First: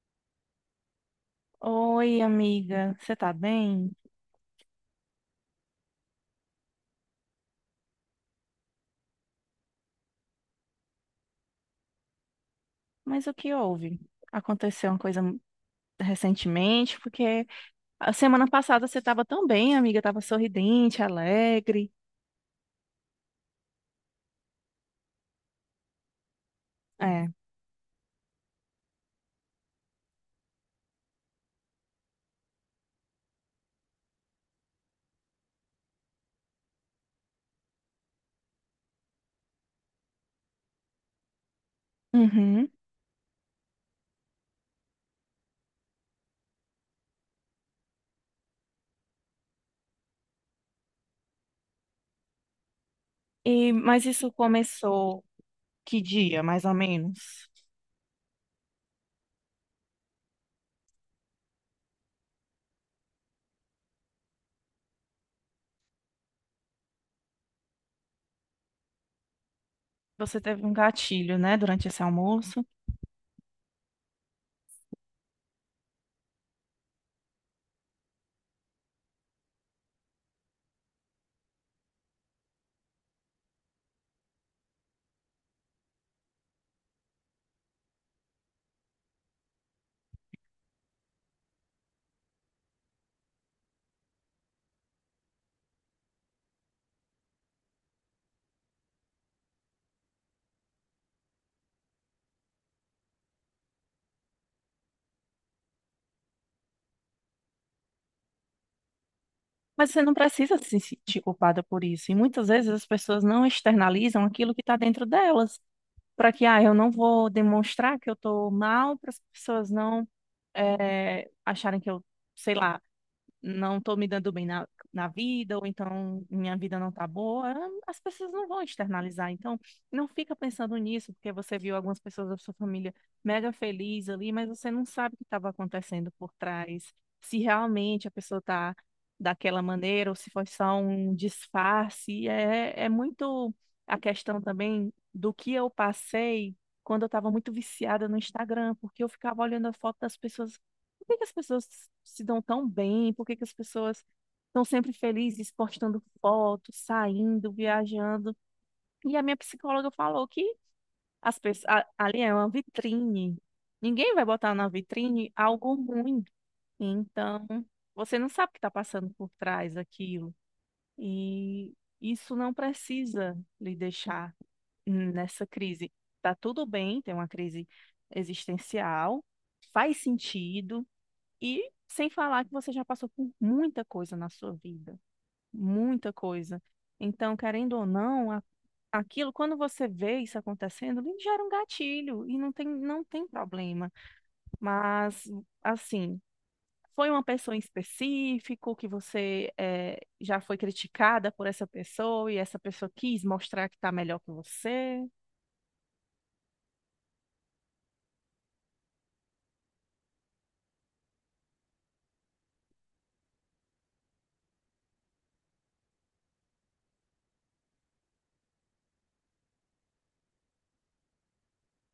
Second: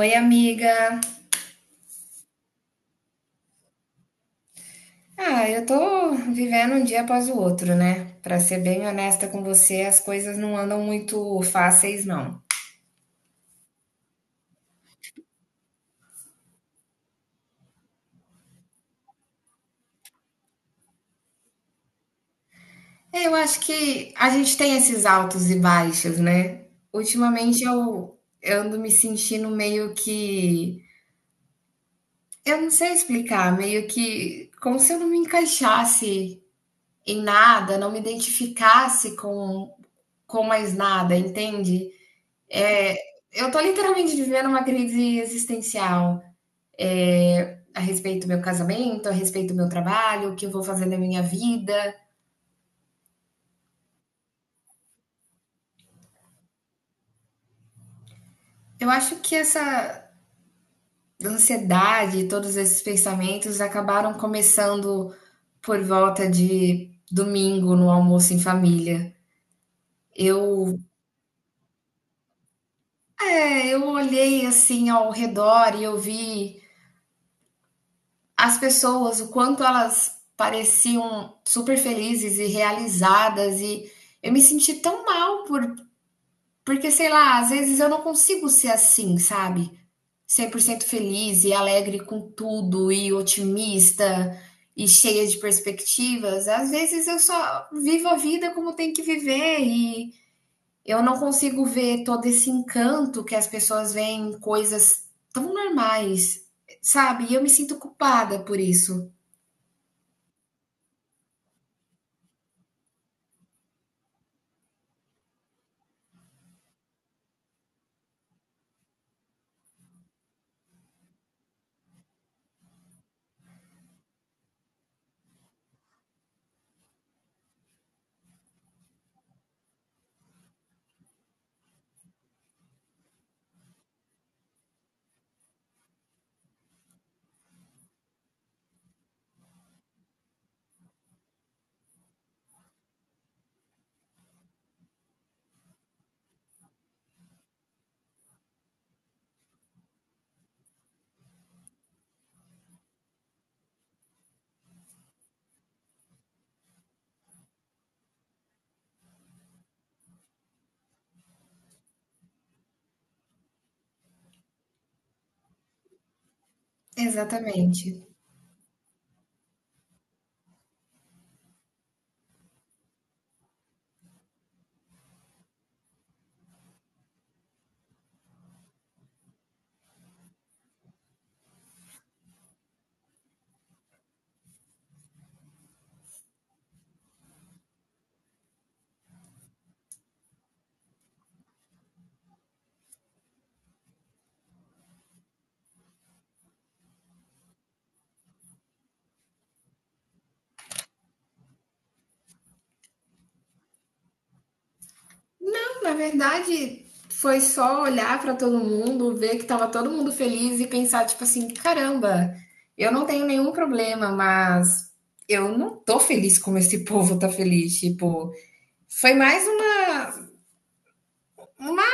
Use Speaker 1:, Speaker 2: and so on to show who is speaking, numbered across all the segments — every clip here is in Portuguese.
Speaker 1: Oi, amiga.
Speaker 2: Oi, amiga, você tá bem?
Speaker 1: Ah, eu tô vivendo um dia após o outro, né? Pra ser bem honesta com você, as coisas não andam muito fáceis, não.
Speaker 2: Mas o que houve? Aconteceu uma coisa recentemente, porque a semana passada você tava tão bem, amiga, tava sorridente, alegre.
Speaker 1: É, eu acho que a gente tem esses altos e baixos, né?
Speaker 2: É.
Speaker 1: Ultimamente eu ando me sentindo meio que. Eu não sei explicar, meio que como se eu não me encaixasse em nada, não me identificasse com mais nada, entende?
Speaker 2: Uhum.
Speaker 1: É, eu tô literalmente vivendo uma crise existencial. É, a respeito do meu casamento, a respeito do meu trabalho, o que eu vou fazer na minha vida.
Speaker 2: Mas isso começou que dia, mais ou menos?
Speaker 1: Eu acho que essa ansiedade, todos esses pensamentos acabaram começando por volta de domingo no almoço em família.
Speaker 2: Você teve um
Speaker 1: Eu,
Speaker 2: gatilho, né, durante esse almoço,
Speaker 1: eu olhei assim ao redor e eu vi as pessoas, o quanto elas pareciam super felizes e realizadas, e eu me senti tão mal porque, sei lá, às vezes eu não consigo ser assim, sabe? 100% feliz e alegre com tudo e otimista e cheia de perspectivas. Às vezes eu só vivo a vida como tem que viver e eu não consigo ver todo esse encanto que as pessoas veem em coisas tão normais, sabe? E eu me sinto culpada por isso.
Speaker 2: mas você não precisa se sentir culpada por isso. E muitas vezes as pessoas não externalizam aquilo que está dentro delas, para que, ah, eu não vou demonstrar que eu estou mal para as pessoas não é, acharem que eu, sei lá, não estou me dando bem na vida, ou então minha vida não tá boa, as pessoas não vão externalizar. Então, não fica pensando nisso, porque você viu algumas pessoas da sua família mega feliz ali, mas você não sabe o que estava acontecendo por trás. Se realmente a pessoa está daquela maneira, ou se foi só um disfarce, é muito a questão também do que eu passei quando eu estava muito viciada no Instagram, porque eu ficava olhando a foto das pessoas. Por que que as pessoas se dão tão bem? Por que que as pessoas estão sempre felizes, postando fotos, saindo, viajando? E a minha psicóloga falou que as pessoas, ali é uma vitrine. Ninguém vai botar na vitrine algo ruim. Então,
Speaker 1: Exatamente.
Speaker 2: você não sabe o que está passando por trás daquilo. E isso não precisa lhe deixar nessa crise. Tá tudo bem, tem uma crise existencial, faz sentido, e sem falar que você já passou por muita coisa na sua vida, muita coisa. Então, querendo ou não, aquilo, quando você vê isso acontecendo, lhe gera um gatilho e não tem problema. Mas, assim, foi uma pessoa em específico que você já foi criticada por essa pessoa e essa pessoa quis mostrar que está melhor que você.
Speaker 1: Na verdade, foi só olhar pra todo mundo, ver que tava todo mundo feliz e pensar, tipo assim, caramba, eu não tenho nenhum problema, mas eu não tô feliz como esse povo tá feliz. Tipo, foi mais uma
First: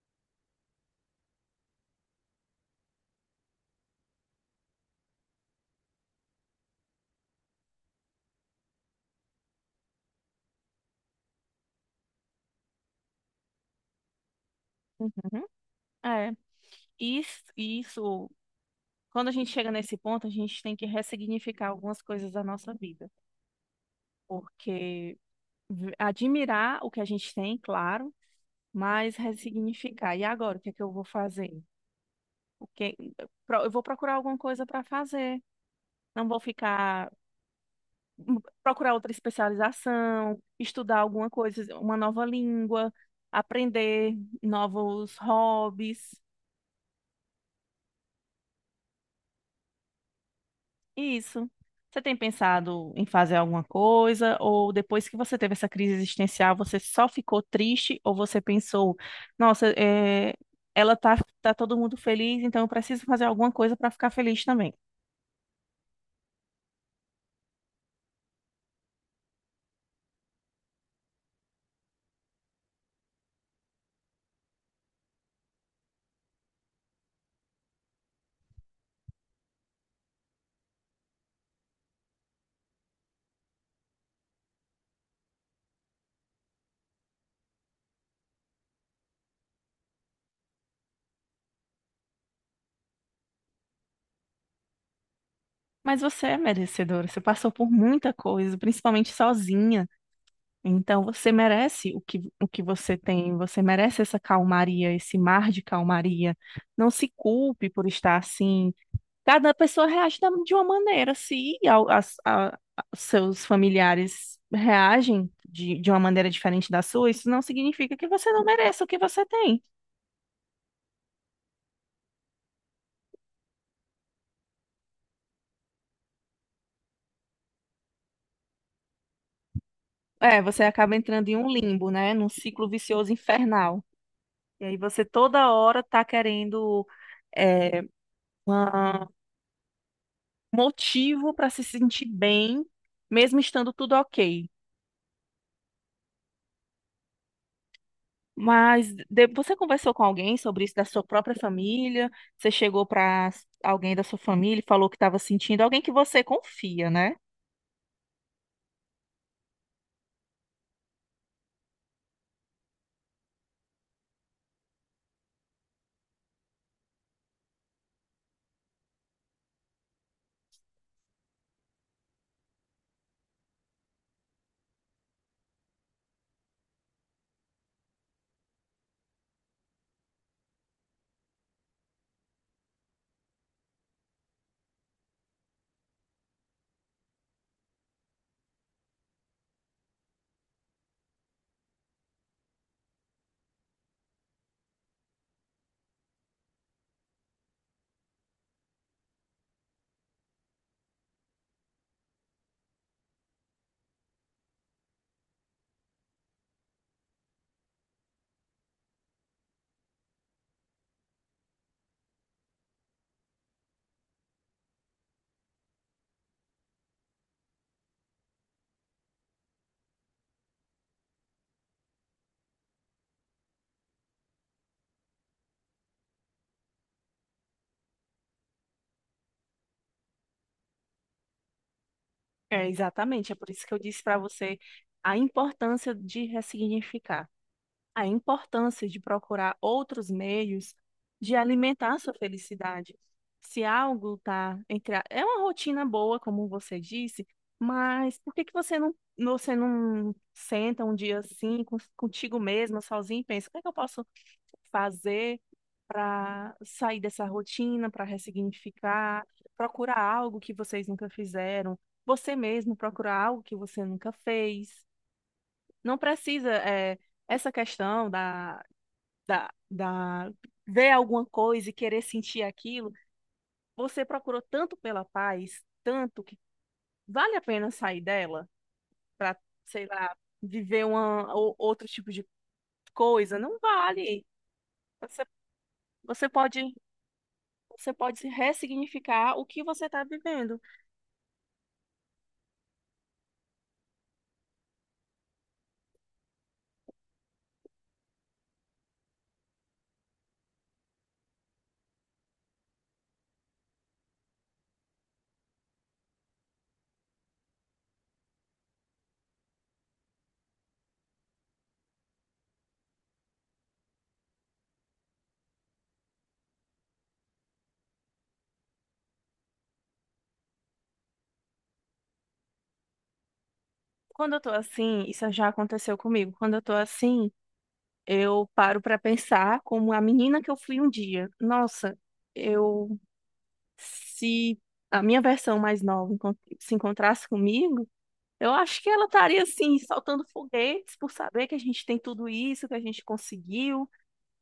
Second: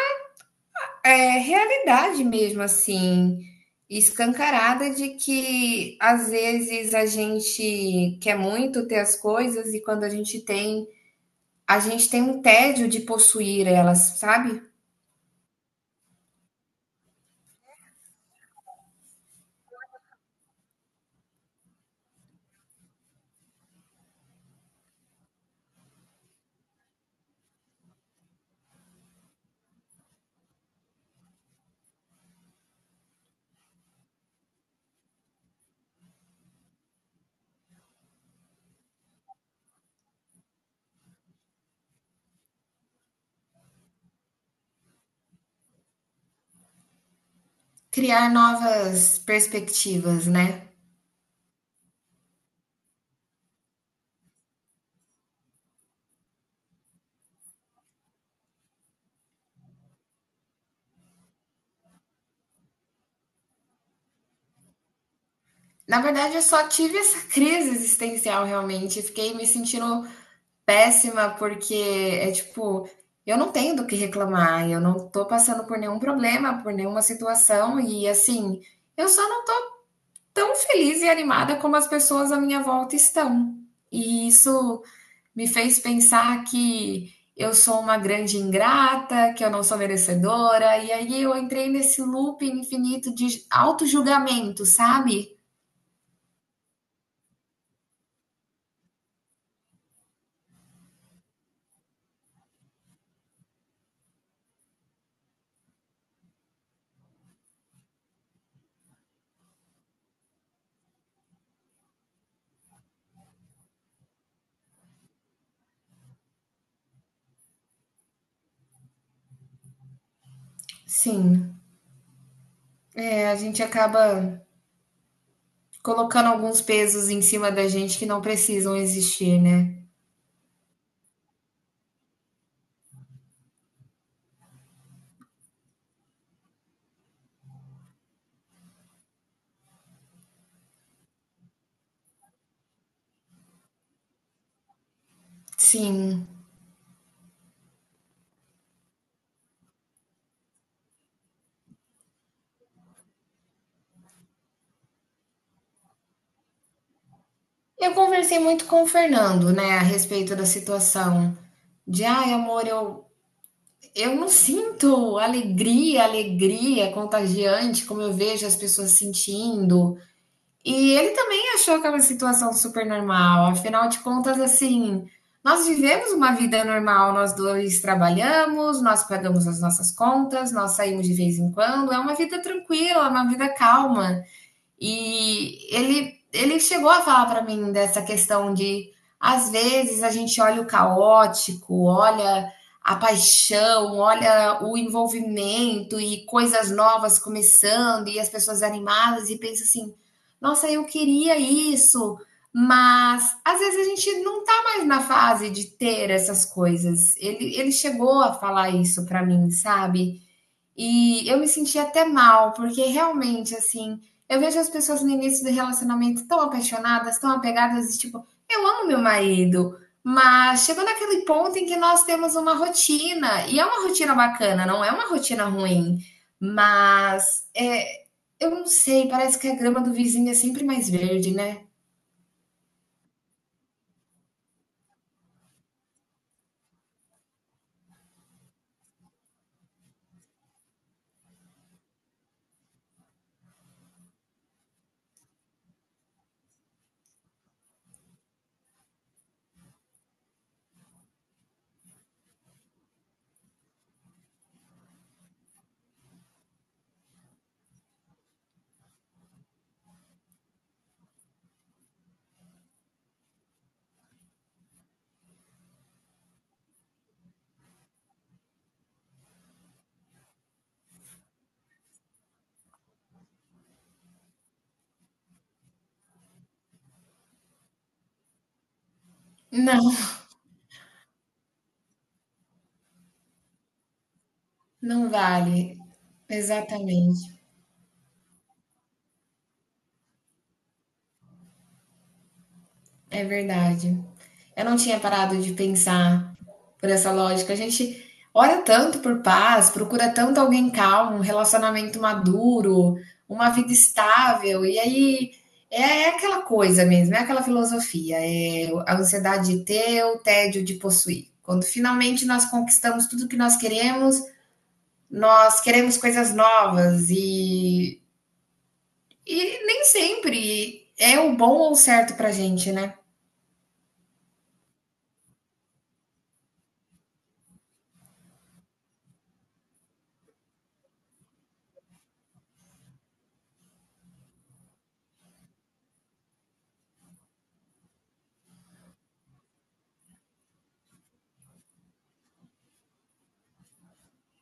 Speaker 1: é, realidade mesmo, assim, escancarada de que às vezes a gente quer muito ter as coisas e quando a gente tem um tédio de possuir elas, sabe?
Speaker 2: Uhum. É, isso, isso, quando a gente chega nesse ponto, a gente tem que ressignificar algumas coisas da nossa vida. Porque admirar o que a gente tem, claro, mas ressignificar. E agora, o que é que eu vou fazer? O que... Eu vou procurar alguma coisa para fazer. Não vou ficar hum, procurar outra especialização, estudar alguma coisa, uma nova língua, aprender novos hobbies.
Speaker 1: Criar novas perspectivas, né?
Speaker 2: Isso. Você tem pensado em fazer alguma coisa? Ou depois que você teve essa crise existencial, você só ficou triste? Ou você pensou, nossa, ela tá, tá todo mundo feliz, então eu preciso fazer alguma coisa para ficar feliz também.
Speaker 1: Na verdade, eu só tive essa crise existencial realmente. Fiquei me sentindo péssima, porque é tipo, eu não tenho do que reclamar, eu não tô passando por nenhum problema, por nenhuma situação, e assim, eu só não tô tão feliz e animada como as pessoas à minha volta estão. E isso me fez pensar que eu sou uma grande ingrata, que eu não sou merecedora, e aí eu entrei nesse loop infinito de auto-julgamento, sabe?
Speaker 2: Mas você é merecedora, você passou por muita coisa, principalmente sozinha. Então você merece o que você tem, você merece essa calmaria, esse mar de calmaria. Não se culpe por estar assim. Cada pessoa reage de uma maneira. Se seus familiares reagem de uma maneira diferente da sua, isso não significa que você não mereça o que você tem.
Speaker 1: Sim, é, a gente acaba colocando alguns pesos em cima da gente que não precisam existir, né?
Speaker 2: É, você acaba entrando em um limbo, né? Num ciclo vicioso infernal. E aí você toda hora tá querendo, é, uma- um motivo para se sentir bem, mesmo estando tudo ok.
Speaker 1: Sim.
Speaker 2: Mas você conversou com alguém sobre isso da sua própria família? Você chegou para alguém da sua família e falou que estava sentindo, alguém que você confia, né?
Speaker 1: Eu conversei muito com o Fernando, né, a respeito da situação. De, ai, amor, eu não sinto alegria, alegria contagiante, como eu vejo as pessoas sentindo. E ele também achou que é uma situação super normal. Afinal de contas, assim, nós vivemos uma vida normal, nós dois trabalhamos, nós pagamos as nossas contas, nós saímos de vez em quando, é uma vida tranquila, é uma vida calma. E ele chegou a falar para mim dessa questão de, às vezes, a gente olha o caótico, olha a paixão, olha o envolvimento e coisas novas começando e as pessoas animadas e pensa assim: nossa, eu queria isso, mas às vezes a gente não tá mais na fase de ter essas coisas. Ele chegou a falar isso para mim, sabe? E eu me senti até mal, porque realmente, assim, eu vejo as pessoas no início do relacionamento tão apaixonadas, tão apegadas, e tipo, eu amo meu marido, mas chegou naquele ponto em que nós temos uma rotina, e é uma rotina bacana, não é uma rotina ruim, mas é, eu não sei, parece que a grama do vizinho é sempre mais verde, né?
Speaker 2: É, exatamente, é por isso que eu disse para você a importância de ressignificar. A importância de procurar outros meios de alimentar a sua felicidade. Se algo tá entre é uma rotina boa, como você disse, mas por que que você não senta um dia assim contigo mesma, sozinha, e pensa, o que é que eu posso fazer para sair dessa rotina, para ressignificar, procurar algo que vocês nunca fizeram, você mesmo procurar algo que você nunca fez. Não precisa, é, essa questão da ver alguma coisa e querer sentir aquilo, você procurou tanto pela paz, tanto que vale a pena sair dela para, sei
Speaker 1: Não,
Speaker 2: lá, viver uma, outro tipo de coisa? Não vale.
Speaker 1: não
Speaker 2: Você,
Speaker 1: vale.
Speaker 2: você pode,
Speaker 1: Exatamente.
Speaker 2: você pode ressignificar o que você está vivendo.
Speaker 1: É verdade. Eu não tinha parado de pensar por essa lógica. A gente ora tanto por paz, procura tanto alguém calmo, um relacionamento maduro, uma vida estável, e aí é aquela coisa mesmo, é aquela filosofia, é a ansiedade de ter, o tédio de possuir. Quando finalmente nós conquistamos tudo que nós queremos coisas novas e nem sempre é o bom ou o certo pra gente, né?
Speaker 2: Quando eu tô assim, isso já aconteceu comigo. Quando eu tô assim, eu paro para pensar como a menina que eu fui um dia. Nossa, eu, se a minha versão mais nova se encontrasse comigo, eu acho que ela estaria assim, soltando foguetes por saber que a gente tem tudo isso, que a gente conseguiu.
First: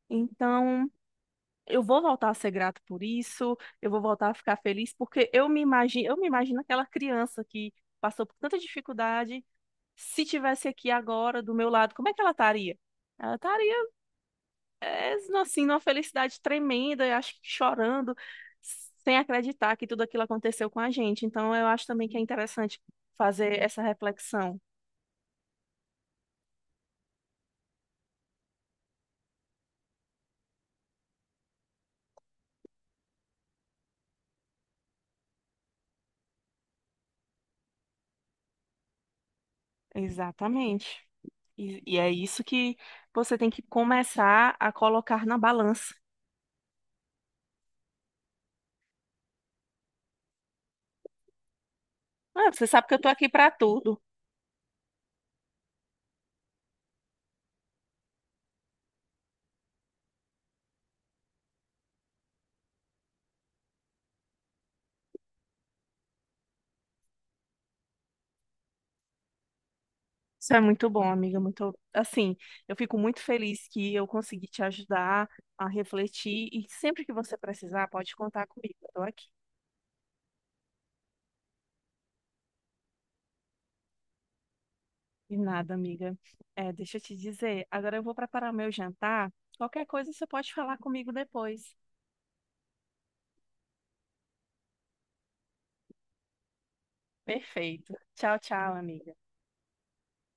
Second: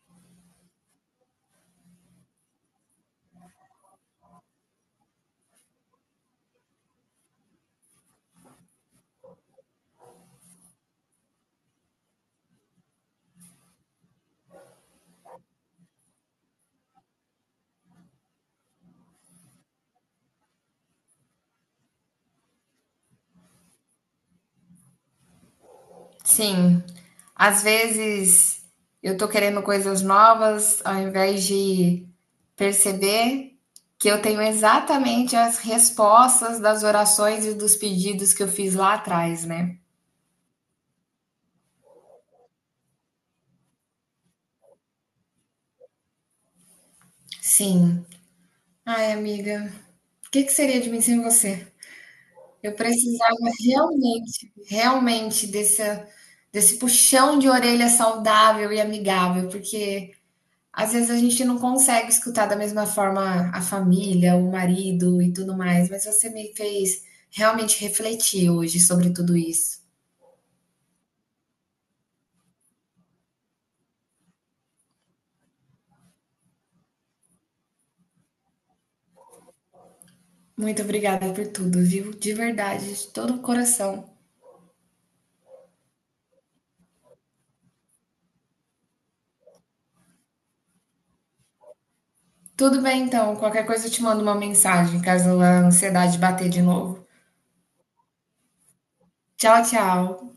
Speaker 2: Então, eu vou voltar a ser grato por isso, eu vou voltar a ficar feliz, porque eu me imagino aquela criança que passou por tanta dificuldade, se tivesse aqui agora do meu lado, como é que ela estaria? Ela estaria, eles, assim, numa felicidade tremenda, eu acho que chorando, sem acreditar que tudo aquilo aconteceu com a gente. Então, eu acho também que é interessante fazer essa reflexão.
Speaker 1: Sim. Às vezes eu tô querendo coisas novas, ao invés de perceber que eu tenho exatamente as respostas das orações e dos pedidos que eu fiz lá atrás, né?
Speaker 2: Exatamente. E é isso que você tem que começar a colocar na balança.
Speaker 1: Sim. Ai, amiga, o que que seria de mim sem você?
Speaker 2: Ah, você
Speaker 1: Eu
Speaker 2: sabe que eu tô aqui
Speaker 1: precisava
Speaker 2: para tudo.
Speaker 1: realmente, realmente desse, desse puxão de orelha saudável e amigável, porque às vezes a gente não consegue escutar da mesma forma a família, o marido e tudo mais, mas você me fez realmente refletir hoje sobre tudo isso.
Speaker 2: Isso é muito bom, amiga. Muito, assim, eu fico muito feliz que eu consegui te ajudar a refletir e sempre que você precisar, pode contar comigo. Eu tô aqui.
Speaker 1: Muito obrigada por tudo, viu? De verdade, de todo o coração.
Speaker 2: De nada, amiga. É, deixa eu te dizer, agora eu vou preparar meu jantar. Qualquer coisa você pode falar comigo depois.
Speaker 1: Tudo bem então, qualquer coisa eu te mando uma mensagem caso a ansiedade bater de novo.
Speaker 2: Perfeito. Tchau, tchau, amiga.
Speaker 1: Tchau, tchau.